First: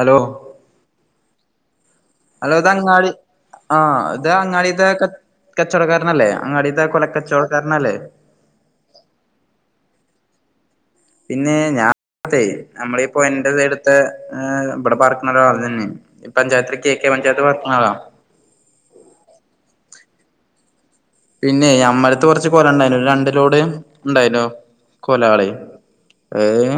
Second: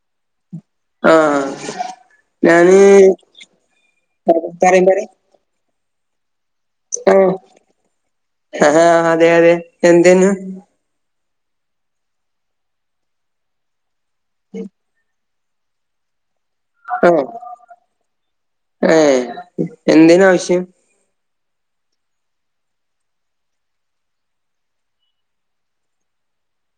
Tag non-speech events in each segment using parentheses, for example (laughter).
Hello? ആഹആ hello, ഇത് അങ്ങാടി ആഹ ഇത് പറയും അങ്ങാടിയതകെ പറയും കചോടക്കാരനല്ലേ? അങ്ങാടിതെ കൊല കചോടക്കാരനല്ലേ? ആഹ ഹാ അതെ അതെ എന്തേനു പിന്നെ ഞാൻതെ ഞമ്മളിപ്പോയ ന്റെസൈടുത്തെ ഇപടെ പാർക്കുന്നര ആൾ തന്നെയാ പഞ്ചായത്തിക് കെ. കെ. പഞ്ചായത്ത് പർക്ണആള ഏ എന്ത്നാവശ്യം പിന്നെ അമ്മലത്ത് കൊറച്ച് കൊല ണ്ടായിനു രണ്ടിലോട് ഉണ്ടായിനു കൊലആള് ഹേം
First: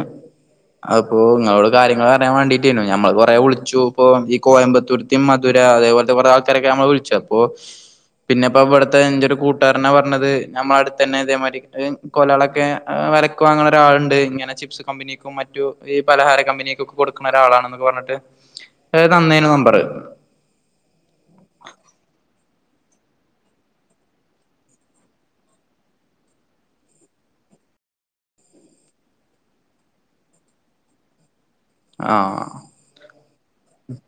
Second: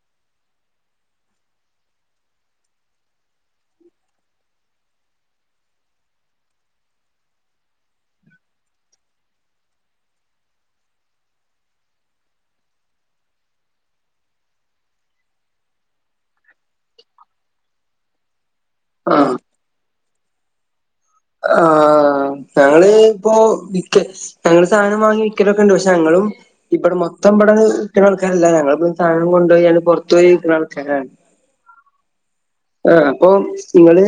അപ്പോ ങ്ങളോട് കാര്യങ്ങള്റയാൻ വേണ്ടീട്ടാരുന്നു. ഞമ്മൾ കുറേ വിളിച്ചു പ്പൊ ഈ കോയമ്പത്തൂർ ഈ മധുര അതേപോലത്തെ കുറേ ആൾക്കാരൊക്കെ നമ്മൾ വിളിച്ചപ്പോ. പിന്നെപ്പൊ ഇവിട്ത്തെ ത്തെ ഞ്ചൊരു കൂട്ടുകാരനാ പറഞ്ഞത് നമ്മള് അടുത്ത്ന്നെ തേമാതിരി കൊലളൊക്കെ വര ക്കു ഒരാളുണ്ട്ങ്ങെനെ ചിപ്സ് കമ്പനി മറ്റു ഈ പലഹാര കമ്പനിക്കുക്കെ കൊടുക്ക്ണ ഒരാളാണെന് പറഞ്ഞിട്ട് ആഹാ ആഹ് തന്നേനു നമ്പറ് ആ ഞങ്ങള് ഇപ്പോ മിക്കെ ഞങ്ങള്, സാനം വാങ്ങി, വിക്കലൊക്കെ, ഉണ്ട്, പക്ഷെ, ഞങ്ങളും ഇബടെ മൊത്തം, ഇബടെ, വിൽക്കണ, ആൾക്കാരല്ല, ഞങ്ങൾപ്പോ, സാധനം കൊണ്ടോയി, ഞങ്ങള്, പൊർത്തോയി, വിക്കണ ആൾകാരാണ്. (inaudible) ആഹ്. ആഹ്, അപ്പൊ, നിങ്ങള്,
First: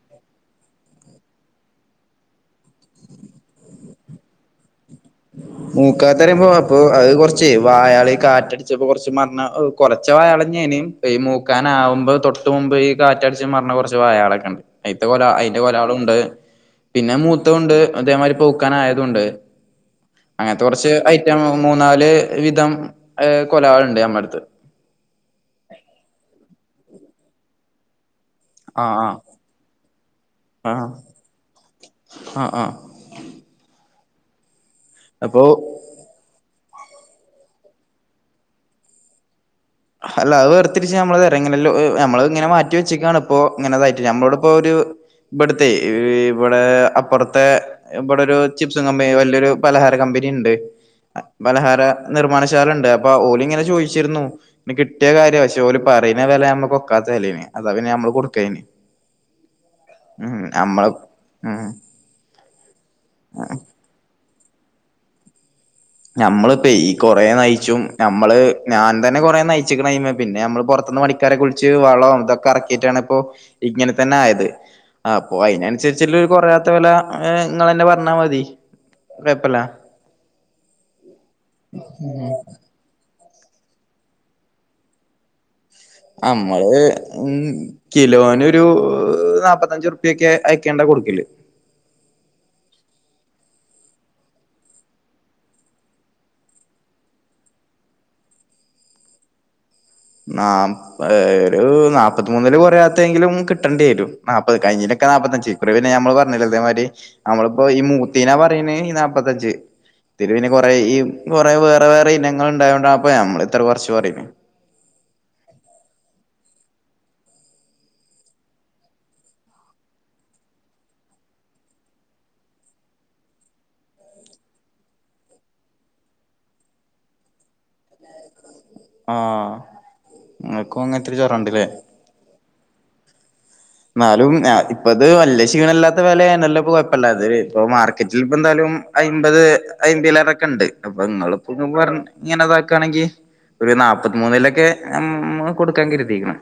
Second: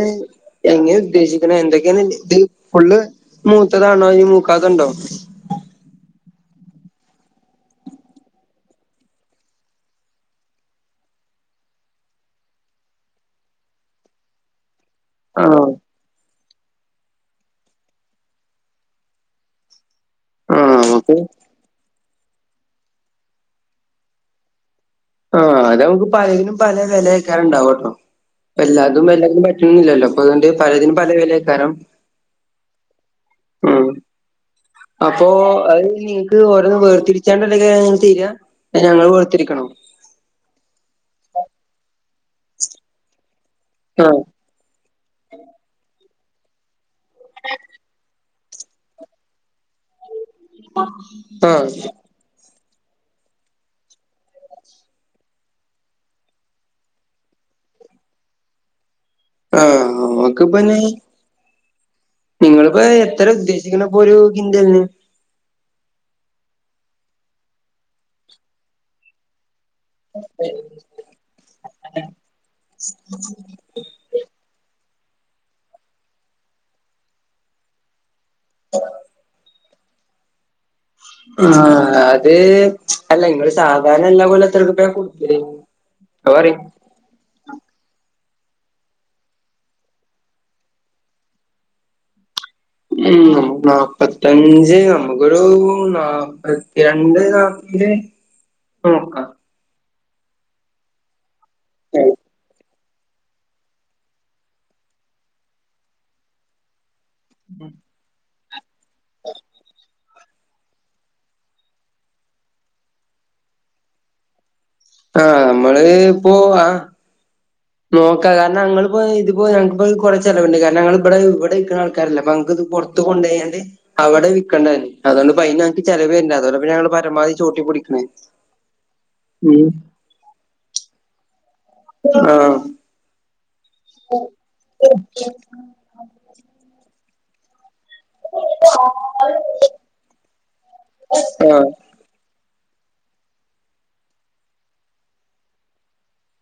എങ്ങനെ ഉദ്ദേശിക്കണെ, എന്തൊ അനെ, ഇത്, ഫുള്ള് മൂത്തതാണോ? അതോ, മൂക്കാതണ്ടോ? മൂക്കാത്തറിയുമ്പോ, അപ്പൊ അത്, കൊറച്ച് വായാള്, കാറ്റടിച്ചപ്പോ, കൊറച്ച്, മർഞ്ഞ എ് കൊലച്ച വായള്ന്നെയ്ഞ്ഞി, ഈ മൂക്കാനാവുമ്പോ, തൊട്ട് മുമ്പ് ഈ, കാറ്റടിച്ച്, മറഞ്ഞ കൊറച്ച്, വായളൊക്കെ, ഇണ്ട്. അയ്ത്തെ, കൊല അയിന്റെ, ആഹ് കൊലാളുണ്ട്, പിന്നെ, മൂത്തുണ്ട് അതേമാതിരി, പൂക്കാൻ ആയതുണ്ട്. അങ്ങനത്തെ, ആഹ് കൊറച്ച്, നമുക്ക് ഐറ്റം, മൂന്നാല്, വിധം, എഹ്, കൊലളുണ്ട്, നമ്മ അടുത്ത്. ആഹ്, അതമ്മക്ക്, പലതിനും പല വെലെയ്ക്കാരം, ഇണ്ടാവട്ടോ. ആ എല്ലാതും ആ എല്ലയിനും, പറ്റണന്നില്ലല്ലോ, അപ്പ അതുകൊണ്ട്, പലതിനും പല വെലയക്കാരണം. ആഹ്, ആഹ്. ഉം. അപ്പൊ അത് നിങ്ങക്ക് ഓരോന്നും, വേർതിരിച്ചാണ്ട്ണ്ടങ്കെങ്ങനാ, തരാ അഞങ്ങള്, വേർത്തിരിക്കണോ? അല്ല അത് വേർതിരിച്ച്, ഞമ്മള് തരാ, ഇങ്ങനെ, ലോ ഞമ്മള് ഇങ്ങനെ, മാറ്റി വെച്ചക്കാണ്, ഇപ്പോ, ഇങ്ങനെതായിട്ട്, ആഹ് ഞമ്മളോട് ഇപ്പോ ഒരു ബ്ടുത്തെ, ഇവടെ, അപ്പുറത്തെ ഇബടെ ഒരു, ചിപ്സും, കമ്പനി, വല്ല്യരു പലഹാര കമ്പനി ഇണ്ട്, ആഹ് പലഹാര നിർമ്മാണശാല ഉണ്ട്, അപ്പൊ ഓല് ഇങ്ങനെ, ചോദിച്ചിരുന്നു. ന് കിട്ട്യാ കാര്യ, പക്ഷേഓര് പറയണ വെല, ഞമ്മകൊക്കാത്ത, വെലേന്, അതാ പിന്നെ ഞമ്മള്, കൊടുക്കയ്ന്. ആഹ്, നമ്മ്ക്ക് പ്പ നി, ഉം നിങ്ങളിപ്പോ, എത്ര ഉദ്ദേശിക്കണ്? ഒരു, കിൻ്റ്വലിന്? ഞമ്മളിപ്പ ഈ കൊറേ നയിച്ചും, ഞമ്മള് ഞാൻ, തന്നെ, കൊറെ നയി ച്ചക്കണ്അയിമ്മെ, പിന്നെ, ഞമ്മള് പൊറത്ത്ന്ന്, പണി ണിക്കാരെ, വിളിച്ച്, വളം ഇതൊക്കെ, എറക്കിട്ടാണ്, ഇപ്പോ, ഇങ്ങനെ, തന്നെ ആയത്. അപ്പൊ അയിനനുസരിച്ചിള്ളരു, കൊറയാത്ത വെല, ഇങ്ങളെന്നെ, പറഞ്ഞാ മതി, കൊയപ്പല്ല. ആ അത്, അല്ല ഇങ്ങള് സാധാരണ, എല്ലാ കൊലേം, എത്രറുപ്പ്യ കൊടുക്കല്? അത് പറി ആമ്മള് ഉം, കിലോനൊരു നാപ്പത്തഞ്ച്, ഉറുപ്യക്കെ അയക്കേണ്ട, കൊടുക്കല്. ഉം, നമ്മക്ക് നാപ്പത്തഞ്ച്, നമ്മുക്കൊരു നാപ്പത്തിരണ്ട്, നാ പ്പത്തഞ്ച്ക്കെന്നോക്കാം. നാ, ഒരു, നാപ്പത്തിമൂന്നില്, കൊറയാത്തങ്കിലും, കി കിട്ടണ്ടി വരും, നാപ്പത് കഴിഞ്ഞേനൊക്കെ, നാപ്പത്തഞ്ച് ഇക്കുറി, പിന്നെ ഞമ്മള് പറഞ്ഞില്ലേ, ഇതേമാരി, നമ്മളിപ്പോ ഈ മൂ ത്തീനാ, പറയണ്, ഈ നാപ്പത്തഞ്ച്. തിരുവിനെ കുറേ ഈ കുറേ, വേറെ ത്തിരി പിന്നെ, കൊറെ യീ കൊറെ, വേറെ വേറെ, ഇനങ്ങൾ, ഇണ്ടായോണ്ടാണ്, അപ്പ ഞമ്മള്, ഇത്ര കൊറച്ച്, പറയണ്. ആഹ്, നമ്മള്, ഇപ്പോ, ആഹ്. നോക്കാ കാരണം ഞങ്ങള് ഇപ്പോ, ഇതിപ്പോ ഞങ്ങക്കിപ്പോത്, കൊറെ ചെലവുണ്ട്, കാരണം, ങ്ങള്, ബടെ ബടെ യിക്കണ ആൾക്കാരല്ല, അപ്പ ങ്ങക്കിത് പുറത്ത റത്ത്, കൊണ്ടോയണ്ട്. അവടെ വിക്കണ്ട വരും, അതോണ്ട് പയിന് ഞങ്ങക്ക്, ചെലവരണ്ട് അതോണ്ട, പ്പഞങ്ങള്, പരമാവധി, ചൂരുട്ടിപ്പിടിക്കണേ. ആഹ്, ഇങ്ങക്കും, അങ്ങനത്തൊരു, ജ്വരണ്ട്ല്ലേ? ആഹ്. ന്നാലും, ന, ഇപ്പൊ ഇത് വല്ല്യ ക്ഷീണല്ലാത്ത, വെലയാണല്ലോ, കൊഴപ്പല്ല, അത് ഇപ്പ മാറ് ക്കറ്റിൽ ഇപ്പ എന്തായാലും, അയ്മ്പത് അയ്മ്പിലേറൊക്കെ, ഇണ്ട് അപ്പൊ ഇങ്ങള്, ഇപ്പോ ആഹ് ന്ന് പറ ഇങ്ങനെ ഇതാക്കാണെങ്കി, ഒരു നാപ്പത്ത്മൂന്നിലൊക്കെ, ഉം, കൊടുക്കാൻ, കരുതിക്കണ്.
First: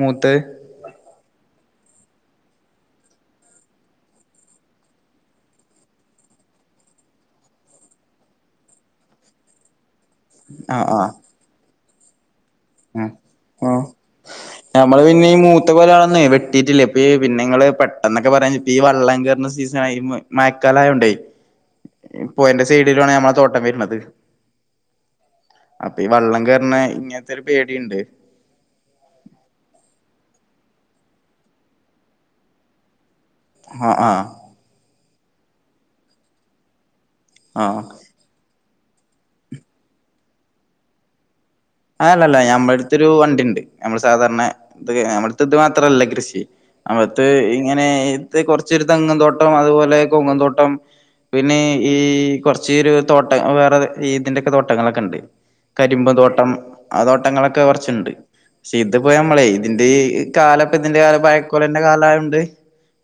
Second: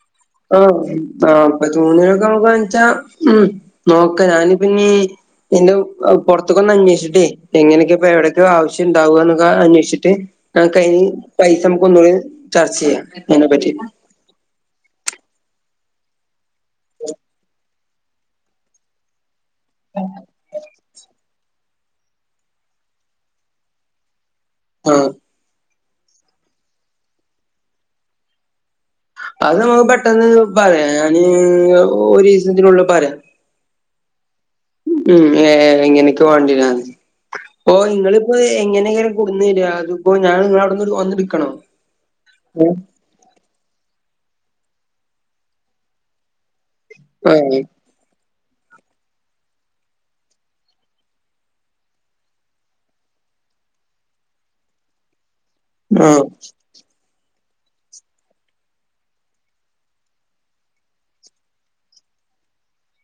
മൂത്തത്. ആഹ്, ആഹ്, അപ്പൊ തൂണൊക്കെ, നോക്കാന്ന്, വെച്ചാ, ഉം നോക്ക, ഞാനിപ്പന്നീ നിന്റെ, പുറത്തക്കൊന്ന അന്വേഷിച്ചിട്ടേ, എങ്ങനെയൊക്കെ, ഇപ്പ എവിടൊക്കോ, ആവശ്യംണ്ടാവ, എന്നൊക്കെ, അന്വേഷിച്ചിട്ട് ആഹ് ആകഴിഞ്, ആഹ് പൈസ നമുക്ക് ഒന്നുകൂടി, ചർച്ച ചെയ്യാം, അതിനെ പറ്റി. ഞമ്മള്, പിന്നെ ഈ മൂത്ത കൊലാളൊന്നെ, വെട്ടീട്ടില്ല, ഇപ്പയീ പിന്നെ ഇങ്ങള്, പെട്ടെന്നൊക്കെ പറയാ ഞിപ്പോ, ഈ വള്ളം, കേറണ സീസണാ യോണ്ട് മയക്കാലായോണ്ടെ പൊയേന്റെ സൈഡിലാണ് ഞമ്മളെ തോട്ടം വരണത് ആഹ് അപ്പൊ ഈ വെള്ളം കേറണ ഇങ്ങനത്തെ ഒരു പേടിണ്ട് അത് നമുക്ക് പെട്ടെന്ന് പറയാം ഞാന് ഒരീസത്തിനുള്ള് പറയാം ആഹ് ആഹ് ഉം ഏ എങ്ങനൊക്കെ വേണ്ടി രാന്ന് ഓ ആഹ് ഇങ്ങള് ഇപ്പോയ് എങ്ങനെ ഹെല കൊടുന്നെരാ അതിപ്പോ ഞാൻ ഇങ്ങള അവിടുന്ന് വന്ന് ഇട്ക്കണോ ആല്ലല്ല ഞമ്മടുത്തൊരു വണ്ടിണ്ട് നമ്മൾ സാധാരണ ഇത് നമ്മടുത്തെ ഇത് മാത്രല്ല കൃഷി അവിത്തെ ഏ ഇങ്ങനെ ഇ കൊറച്ചൊരു തെങ്ങൻന്തോട്ടം അതുപോലെ കൊങ്ങൻന്തോട്ടം പിന്നെ ഈ കൊറച്ച് ഒരു തോട്ട വേറെ ഇതിന്റൊ ക്കെ തോട്ടങ്ങളൊക്കെ ഉണ്ട് ആ കരിമ്പ് തോട്ടം ആ തോട്ടങ്ങളൊക്കെ കുറച്ചണ്ട് പക്ഷെ ഇത് പോയി നമ്മളെ ഇതിന്റെ കാലപ്പ ഇതിന്റെ കാല പഴക്കലന്റെ കാലായോ ണ്ട്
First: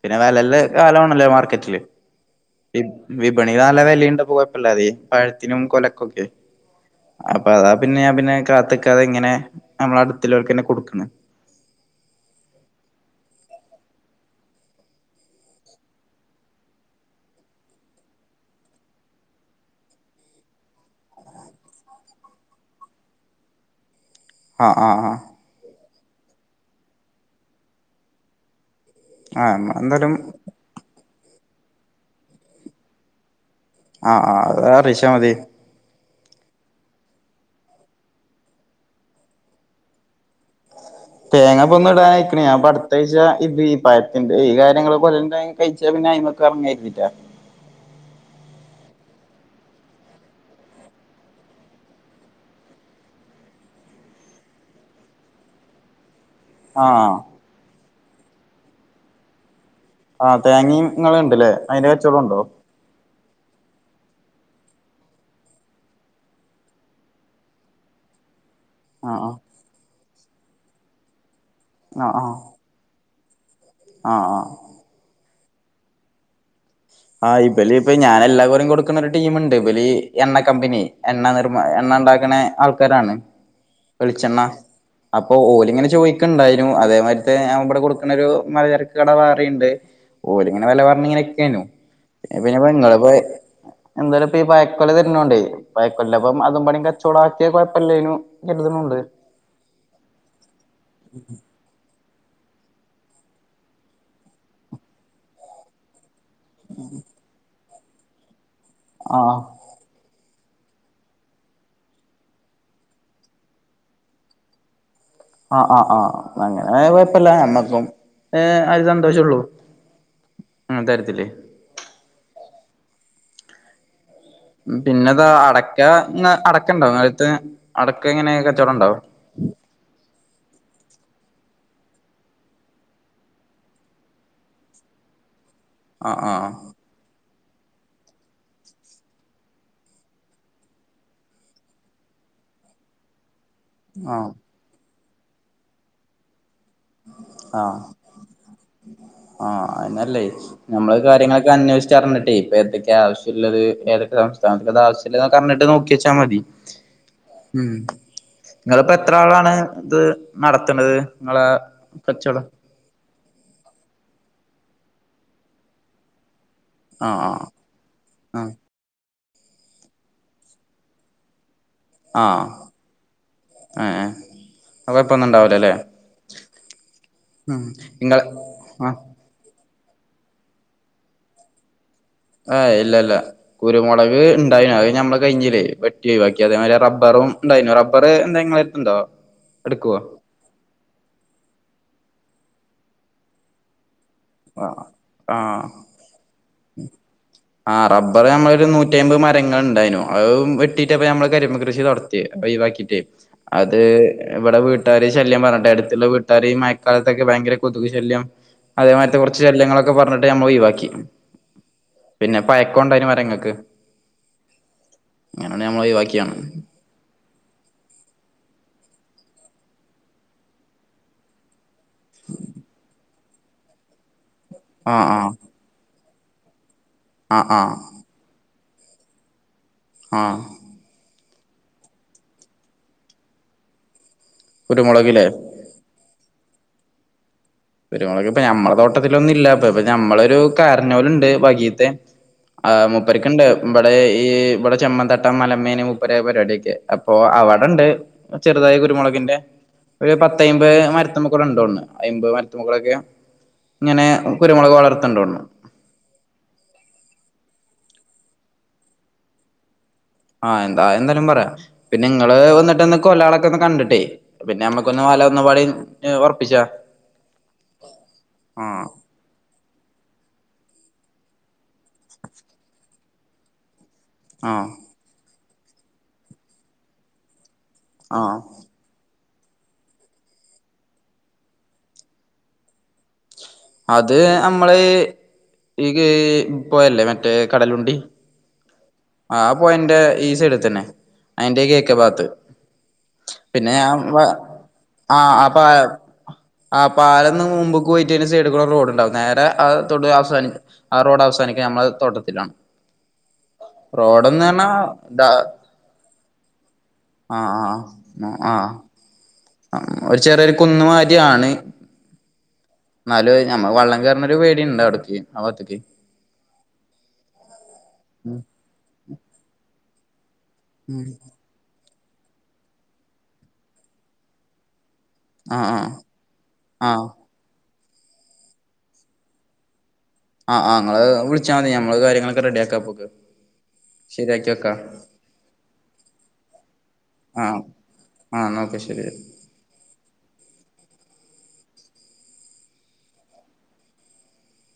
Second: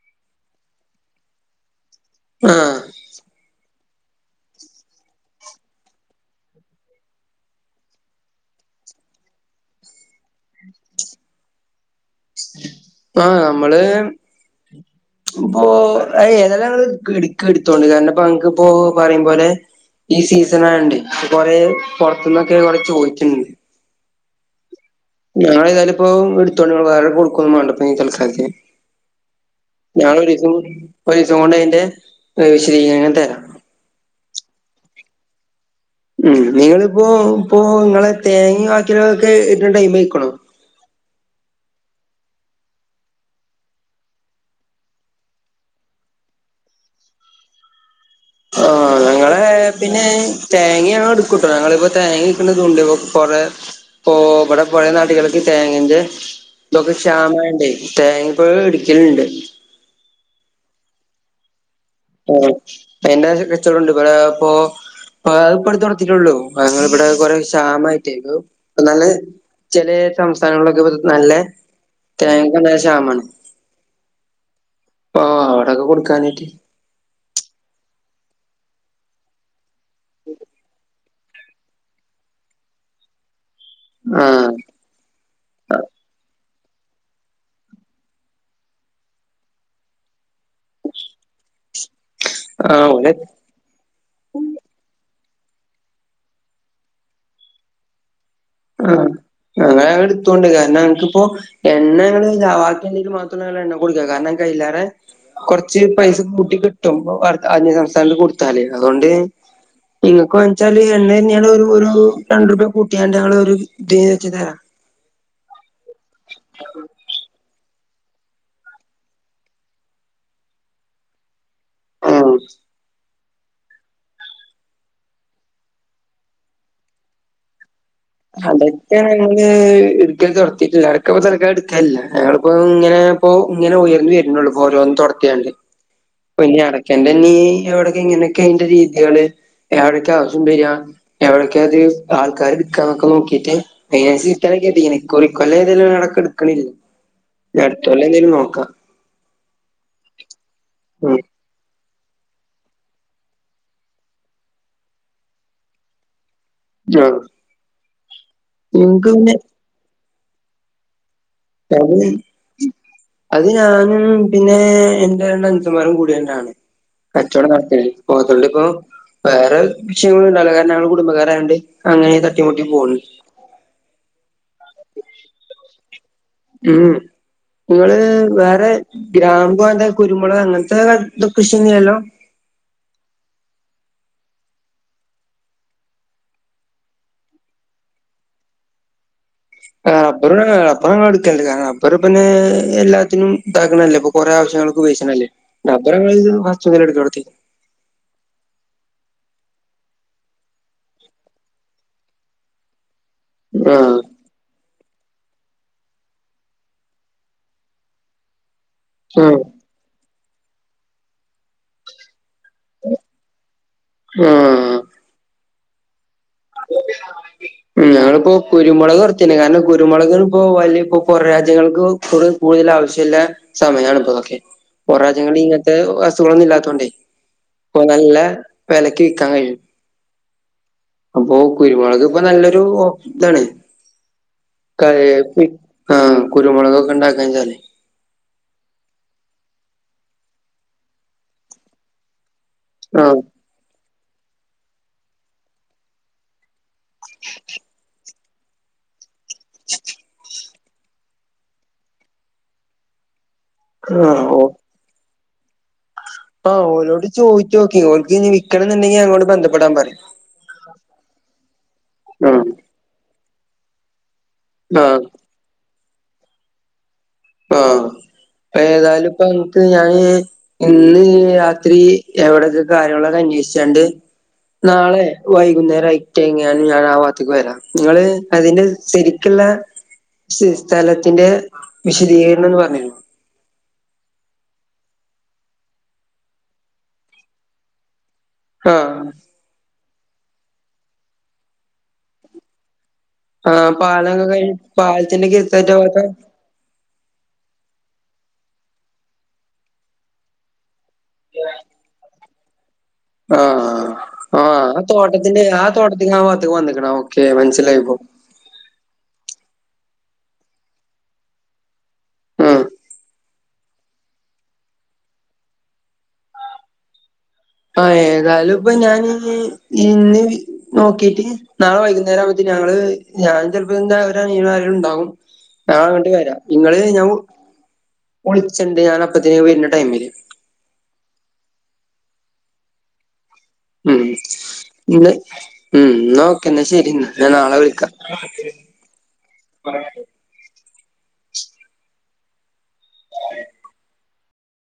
പിന്നെ വിലല്ല കാലമാണല്ലോ മാർക്കറ്റില് ആ വിപണി നല്ല വിലയുണ്ട് കുഴപ്പില്ലാതെ പഴത്തിനും കൊലക്കൊക്കെ അപ്പൊ അതാ പിന്നെ ഞാൻ പിന്നെ കാത്തക്കാതെ ഇങ്ങനെ നമ്മള അടുത്തുള്ളവർക്ക്ന്നെ കൊടുക്കണെ ആഹ നമ്മള് ഓ ഏതെല്ലാം എടുക്ക എടുത്തോണ്ട് കാരണം ഇപ്പ അങ്ങ ക്ക് ഇ പോ പറയ പോലെ ഈ സീസൺ ആയോ ണ്ട് കൊറെ പുറത്തുന്നൊക്കെ കുറെ ചോദിച്ചുണ്ട് ആഹ ആഹ ആഹ് ഞാനേതായാലിപ്പോ എടുത്തോണ്ട്ങ്ങള് വേറെ കൊടുക്കൊന്നും വേണ്ടപ്പ ഈ തൽക്കാലത്തിക്ക് ആഹ് നമ്മളെന്തായാലും ഞാനൊ ഒരു സം ഒരു സം കൊണ്ട് അതിൻ്റെ വിശദീകണം തരാം ആഹ് ആ അറീച്ച മതി ഉം നിങ്ങളിപ്പോ ഇപ്പോ നിങ്ങളെ തേങ്ങ ആക്കില ഒക്കെ ഇട്ട ടൈമായി ക്കണൊ തേങ്ങ പൊന്നും ഇടാനായിക്കണ ഞൻപ്പൊ അടുത്താ ഴ്ച ഴ ഇത്ഈപ്പായത്തിന്റെ ഈ കാര്യങ്ങള് പോലെന്നെ കഴിച്ചാ പിന്നെ അയിമക്ക് ഇറങ്ങായിട്ടില്ല ഏ പിന്നെ തേങ്ങാങ്ങള് എടുക്കൂട്ടോ ഞങ്ങളിപ്പോ തേങ്ങ ടുക്കണ ഉണ്ട് ഇ കൊറെ ഇപ്പോ ഇവിടെ പഴയ നാട്ടികൾക്ക് തേങ്ങ ൻ്റെ ഇതൊക്കെ ആഹ് ക്ഷാമ ആയോണ്ടെ തേങ്ങപ്പോഴ ഇടുക്കലുണ്ട് ആഹ് തേങ്ങയും ഇങ്ങളെഉണ്ടല്ലേ അയിനെ ആ എന്റെ കച്ചവടുണ്ട് ഇവിടെ ഇപ്പൊ അപ്പ അത് പത്ത നടത്തിട്ടുള്ളൂ ഞങ്ങ ഇവിടെ കൊറെ ക്ഷാമമായിട്ടേല്ലോ നല്ല ആഹ് ചില സംസ്ഥാനങ്ങളിലൊക്കെ നല്ല തേ ങ്ങക്ക് നല്ല ക്ഷാമാണ് ആ ആ ആ അവിടൊക്കെ കൊടുക്കാനായിറ്റ് ആഹ് ഇബലി ഇപ്പൊ ഞാൻ എല്ലാകൊല്ലം കൊടുക്കുന്ന ഒരു ടീമുണ്ട് ഇബലി എണ്ണ കമ്പനി എണ്ണ നിർമ എണ്ണ ഉണ്ടാക്കണ ആൾക്കാരാണ് (inaudible) വെളിച്ചെണ്ണ അപ്പൊ ഓര് ഇങ്ങനെ ചോദിക്കണ്ടായി നു അതേ മാ ര്യ ത്തെ ഞൻ ഇവിടെ കൊടുക്കണെ ഒരു മലചരക്ക് കട വേറുണ്ട് ഓര് ഇങ്ങനെ വില പറഞ്ഞിങ്ങനെക്കെ ന്നു പിന്നെ ആഹ് നിങ്ങളപ്പോ ഓലെ എന്തായാലും ഇപ്പ ഈ പയക്കൊല തരുന്നോണ്ടേ പയകൊല അപ്പം അതും പാണ കച്ചവടം ആക്കിയ കുഴപ്പല്ലേനു ആ ഞങ്ങ എടുത്തോ ണ്ട് കാരണം എനക്കിപ്പോ എണ്ണങ്ങള് ക്കിയ എന്തെങ്കിൽ മാത്രംങ്ങ എണ്ണ കൊടുക്കുക കാരണം കയില്ലാറെ കൊറച്ച് പൈസ കൂട്ടി കിട്ടും അന്യ സംസ്ഥാനൽ കൊടുത്താലേ അതുകൊണ്ട് ആഹ് നിങ്ങക്ക് വെച്ചാല് എണ്ണ തന്നെയ ഒരു രണ്ട് രൂപ കൂട്ടിയാണ്ട് ഞങ്ങ ഒരു ഇത് വെച്ച തരാം ആഹ് ആഹ് ആഹ് അങ്ങനെയാൽ കൊയപ്പല്ല നമ്മക്കും ഏ അത് സന്തോഷംള്ളൂ മ് തരത്തില്ലേ ആഹ് പിന്നെതാ അടക്ക അടക്ക ഉണ്ടാവും നേരുത്തെ അടക്കങ്ങനെ അടക്കാങ്ങനെ ഞങ്ങള് ഇടുക്ക തുടങ്ങിട്ടില്ല അടക്ക ഇപ്പ തൽക്കാലം എടുക്കാനില്ല ഞങ്ങളിപ്പോ ഇങ്ങനെ ഇപ്പൊ ഇങ്ങനെ ഉയർന്നു വരുന്നുള്ളൂ ഓരോന്നന്ന് തൊടത്തിയാണ്ട് ആഹ് പ്പ ആഹ് ഇനി അട ന്റെ ഇനി എവിടക്കെ ഇങ്ങനെയൊക്കെ അതിൻ്റെ രീതികള് എവിടക്കെ ആവശ്യം വരിക എവിടക്കെ അത് ആൾക്കാര് ക്കെ നോക്കിട്ട് ആഹ് (unintelligible) ഇക്കുറി ഇക്കൊല്ല ഏതാലും അടക്ക എടുക്കണില്ല ഇനി ആഹ് അടുത്ത കൊല്ലം എന്തേലും നോക്കാം ആഹ് ആ നല്ലേ നമ്മള് ഉം കാര്യങ്ങളൊക്ക അന്വേഷച്ച് അറിഞ്ഞിട്ടേ ഇപ്പ ഏതൊക്കെ ആവശ്യള്ളത് ഏതൊക്കെ സംസ്ഥാനത അത് ആവശ്യള്ളതൊക്കെ അറഞ്ഞിട്ട് നോക്കിയച്ചാ മതി ആ ഉം നിങ്ങളിപ്പോ നിങ്ങക്ക് എത്ര പിന്നെ ആളാണ് ഇത് നടത്ത്ണത് ഇങ്ങളെ (unintelligible) അത് ഞാനും പിന്നെ എന്റെ രണ്ട് അനുജന്മാരും കൂടിയാണ് ആഹ് കച്ചോടം നടത്തൽ ഇപ്പൊ ആഹ് അതോണ്ടിപ്പോ വേറെ വിഷയങ്ങളണ്ടവൂല്ല കാരണം ഞങ്ങൾ കുടുംബക്കാരായോണ്ട് അങ്ങനെ ആഹ് തട്ടിമുട്ടി പോണ് ആഹ് അത് കൊയപ്പം ഒന്നും ഉണ്ടാവൂല്ലല്ലേ ഉം നിങ്ങള് ഇങ്ങള് വേറെ ആഹ് ഗ്രാമ്പു അങ്ങനത്തെ കുരുമുളക് അങ്ങനത്തെ കൃഷില്ലല്ലോ ആഹ് ഇല്ല ഇല്ല കുരുമുളക് ഉണ്ടായിന അത് നമ്മൾ കഴിഞ്ഞില്ലേ വെട്ടി ഒഴിവാക്കി അതേ റബ്ബറും ഉണ്ടായിനു റബ്ബ റബ്ബർ എന്തേ ഇങ്ങളെട്ത്ത്ണ്ടോ എടുക്കോ ആഹ് റബ്ബറ് റബ്ബർ ഞങ്ങൾ എടുക്കല്ണ്ട് കാരണം റബ്ബർ പിന്നെ എല്ലാത്തിനും ഇതാക്കണല്ലേ കുറേ ആവശ്യങ്ങൾക്ക് ആഹ് ഉപയോഗിച്ചിനല്ലേ ആഹ് റബ്ബർ ഞങ്ങൾ ഫസ്റ്റ് മുതൽ എടുക്കലൊടത്തി ആ റബ്ബർ നമ്മളൊരു നൂറ്റിയമ്പത് മരങ്ങൾ ഇണ്ടായിനു അത് വെട്ടിട്ടപ്പ നമ്മള് കരിമ്പ് കൃഷി തുട തെ ഒയിവാക്കിറ്റേ അത് ആഹ് ഇവിടെ വീട്ടുകാർ ശല്യം പറഞ്ഞിട്ടെ അടുത്തുള്ള വീട്ടുകാര് മയക്കാലത്തൊക്കെ ഭയങ്കര കൊതുകു ശല്യം അതേമാ ത്തെ കുറച്ച് ആഹ് ശല്യങ്ങളൊക്കെ പറഞ്ഞിട്ട് ഞമ്മൾ ഒയിവാക്കി പിന്നെ പായൊക്കം ഉണ്ടായിനു മരങ്ങൾക്ക് ആഹ് അങ്ങനെ നമ്മൾ ഒയിവാക്കിയാണ് ഉം ഞങ്ങളിപ്പോ കുരുമുളക് കുറച്ചന്നെ കാരണം കുരുമുളക്ന് ഇപ്പോ വലിയ ഇപ്പൊ പൊറ രാജ്യങ്ങൾക്ക് കുറേ കൂടുതൽ ആവശ്യള്ള സമയാണ് ഇപ്പോതൊക്കെ ആ പൊറ ആ രാജ്യങ്ങളിൽ ഇങ്ങനത്തെ വസ്തുക്കളൊന്നും ഇല്ലാത്തോണ്ടേ ആഹ് ആഹ് ഇപ്പ നല്ല വെലക്ക് വിക്കാൻ കഴിയും ആ അപ്പൊ കുരുമുളക് ഇപ്പൊ നല്ലൊരു ഓപ് ഇതാണ് ക കുരുമുളകില്ലേ ആഹ് കുരുമുളകക്കെണ്ടാക്കാച്ചാല് കുരുമുളക് ഇപ്പ ഞമ്മടെ തോട്ടത്തിലൊന്നുംല്ല ഇപ്പ ഞമ്മളൊരു കാരണോല്ണ്ട് വകീത്തെ ആ ആഹ് മുപ്പരിക്ക്ണ്ട് ഇമ്മടെ ഈ ഇവിടെ ചെമ്മന്തട്ടം മലമേന മുപ്പര പരിപാടിയൊക്കെ അപ്പൊ അവിടെണ്ട് ചെറുതായി കുരുമുളകിന്റെ ഒരു പത്തയമ്പത് മരത്തുമകൂടെ ഉണ്ടോന്ന് അയമ്പത് മരത്തുമക്കളൊക്കെ ഇങ്ങനെ ആഹ് ഓ കുരുമുളക് വളർത്ത്ണ്ട് തോന്നുണു ആഹ് ഓലോട് ചോയിചോക്കിം ഓല്ക്കിനി വിക്കണംന്നുണ്ടെങ്കിൽ ഞങ്ങോട് ബന്ധപ്പെടാൻ പറയ് ആഹ് എന്താ എന്തായാലും പറയാം പിന്നെ ങ്ങള് ആഹ് വന്നിട്ട്ന്ന് കൊലളൊക്കെ ഒന്ന് കണ്ടിട്ടേ പിന്നെ ആഹ് നമ്മുക്കൊന്ന് വല ന്നപാടിൻ ഞ ഉറപ്പിച്ചാ. ആഹ് അപ്പ ആ ഏതായാലും ഇപ്പക്ക് ഞാൻ ഇന്ന് രാ ത്രി എവിടക്കെ കാര്യങ്ങളൊക്കെ അന്വേഷിച്ചണ്ട് ആ നാളെ വൈകുന്നേരം ആയിട്ട് എങ്ങനും ഞാൻ ആ ഭാത്തക്ക് വരാം. നിങ്ങള് ആ അതിന്റെ സരിക്കുള്ള. സ്ഥലത്തിന്റെ വിശദീകരണംന്ന് പറഞ്ഞുതരെ അത് നമ്മള് ഈ പോയല്ലേ മറ്റേ കടലുണ്ടി. ആഹ് ആ പോയന്റെ ഈ സൈഡിൽ തന്നെ അയിന്റെ കേക്കെബാത്ത്. ആഹ് പിന്നെ ഞ പാലൊക്കെ കഴിഞ്ഞ് ആ പാലത്തിന്റെ അപ്പൊ കിഴക്കേയറ്റ ഭാഗത്താ ആ പാലന്ന് മുമ്പ്ക്ക് പോയിട്ട് സൈഡ്ക്കുടെ റോഡ് ഉണ്ടാവും. നേരെ തൊടു അവസവാനി ആ റോഡ് അവസാനിക്ക നമ്മള തോട്ടത്തിലാണ്. ആഹ് റോഡന്ന് ആഹ് പറഞ്ഞാ ആ ഇതാ തോട്ടത്തിൻ്റെ, ആ തോട്ടത്തിൻ്റെ ആ വാത്ക് ഞാൻ വന്ന്ക്ക്ണ് ആ ഓക്കെ മനസ്സിലായിപ്പം. ആഹ് ഒരു ചെറിയരു കുന്നമാരിയാണ്. ഹ്മ് ന്നാലും അഅ് ഞമ്മ വള്ളം കേർന്നൊരു പേടിയുണ്ടവിട്ക്ക് ആവാത്ക്ക്. ആ ഏതായാലും ഇപ്പൊ ഞാൻ ഇന്ന് നോക്കിട്ട്. നാളെ വൈകുന്നേരവുംമ്പോത്തിൻ ഞങ്ങള് ഞാൻ ചെൽപ്പം ൻ്റെ ഒരനിയൻ ആരേലും ണ്ടാവും. ആ ഞാ അങ്ങട്ട് വരാ. ഇങ്ങള് ആ ഞാൻ ആ ഒളിച്ചണ്ട് ഞൻ അപ്പത്തിൻ വര്ണ ടൈമില്. ആ ആ നിങ്ങങ്ങള് വിളിച്ചാൽ മതി ഞമ്മള് കാര്യങ്ങളൊക്കെ റെഡി ആക്കാ പോക്ക്. ഉം. ഇ ഉം. ന്നാ ഓക്കെന്നാ ശരി ന്നാ ഞാൻ നാളെ വിളിക്കാ. ആ ന്നാ ഓക്കെ ശരി. (unintelligible)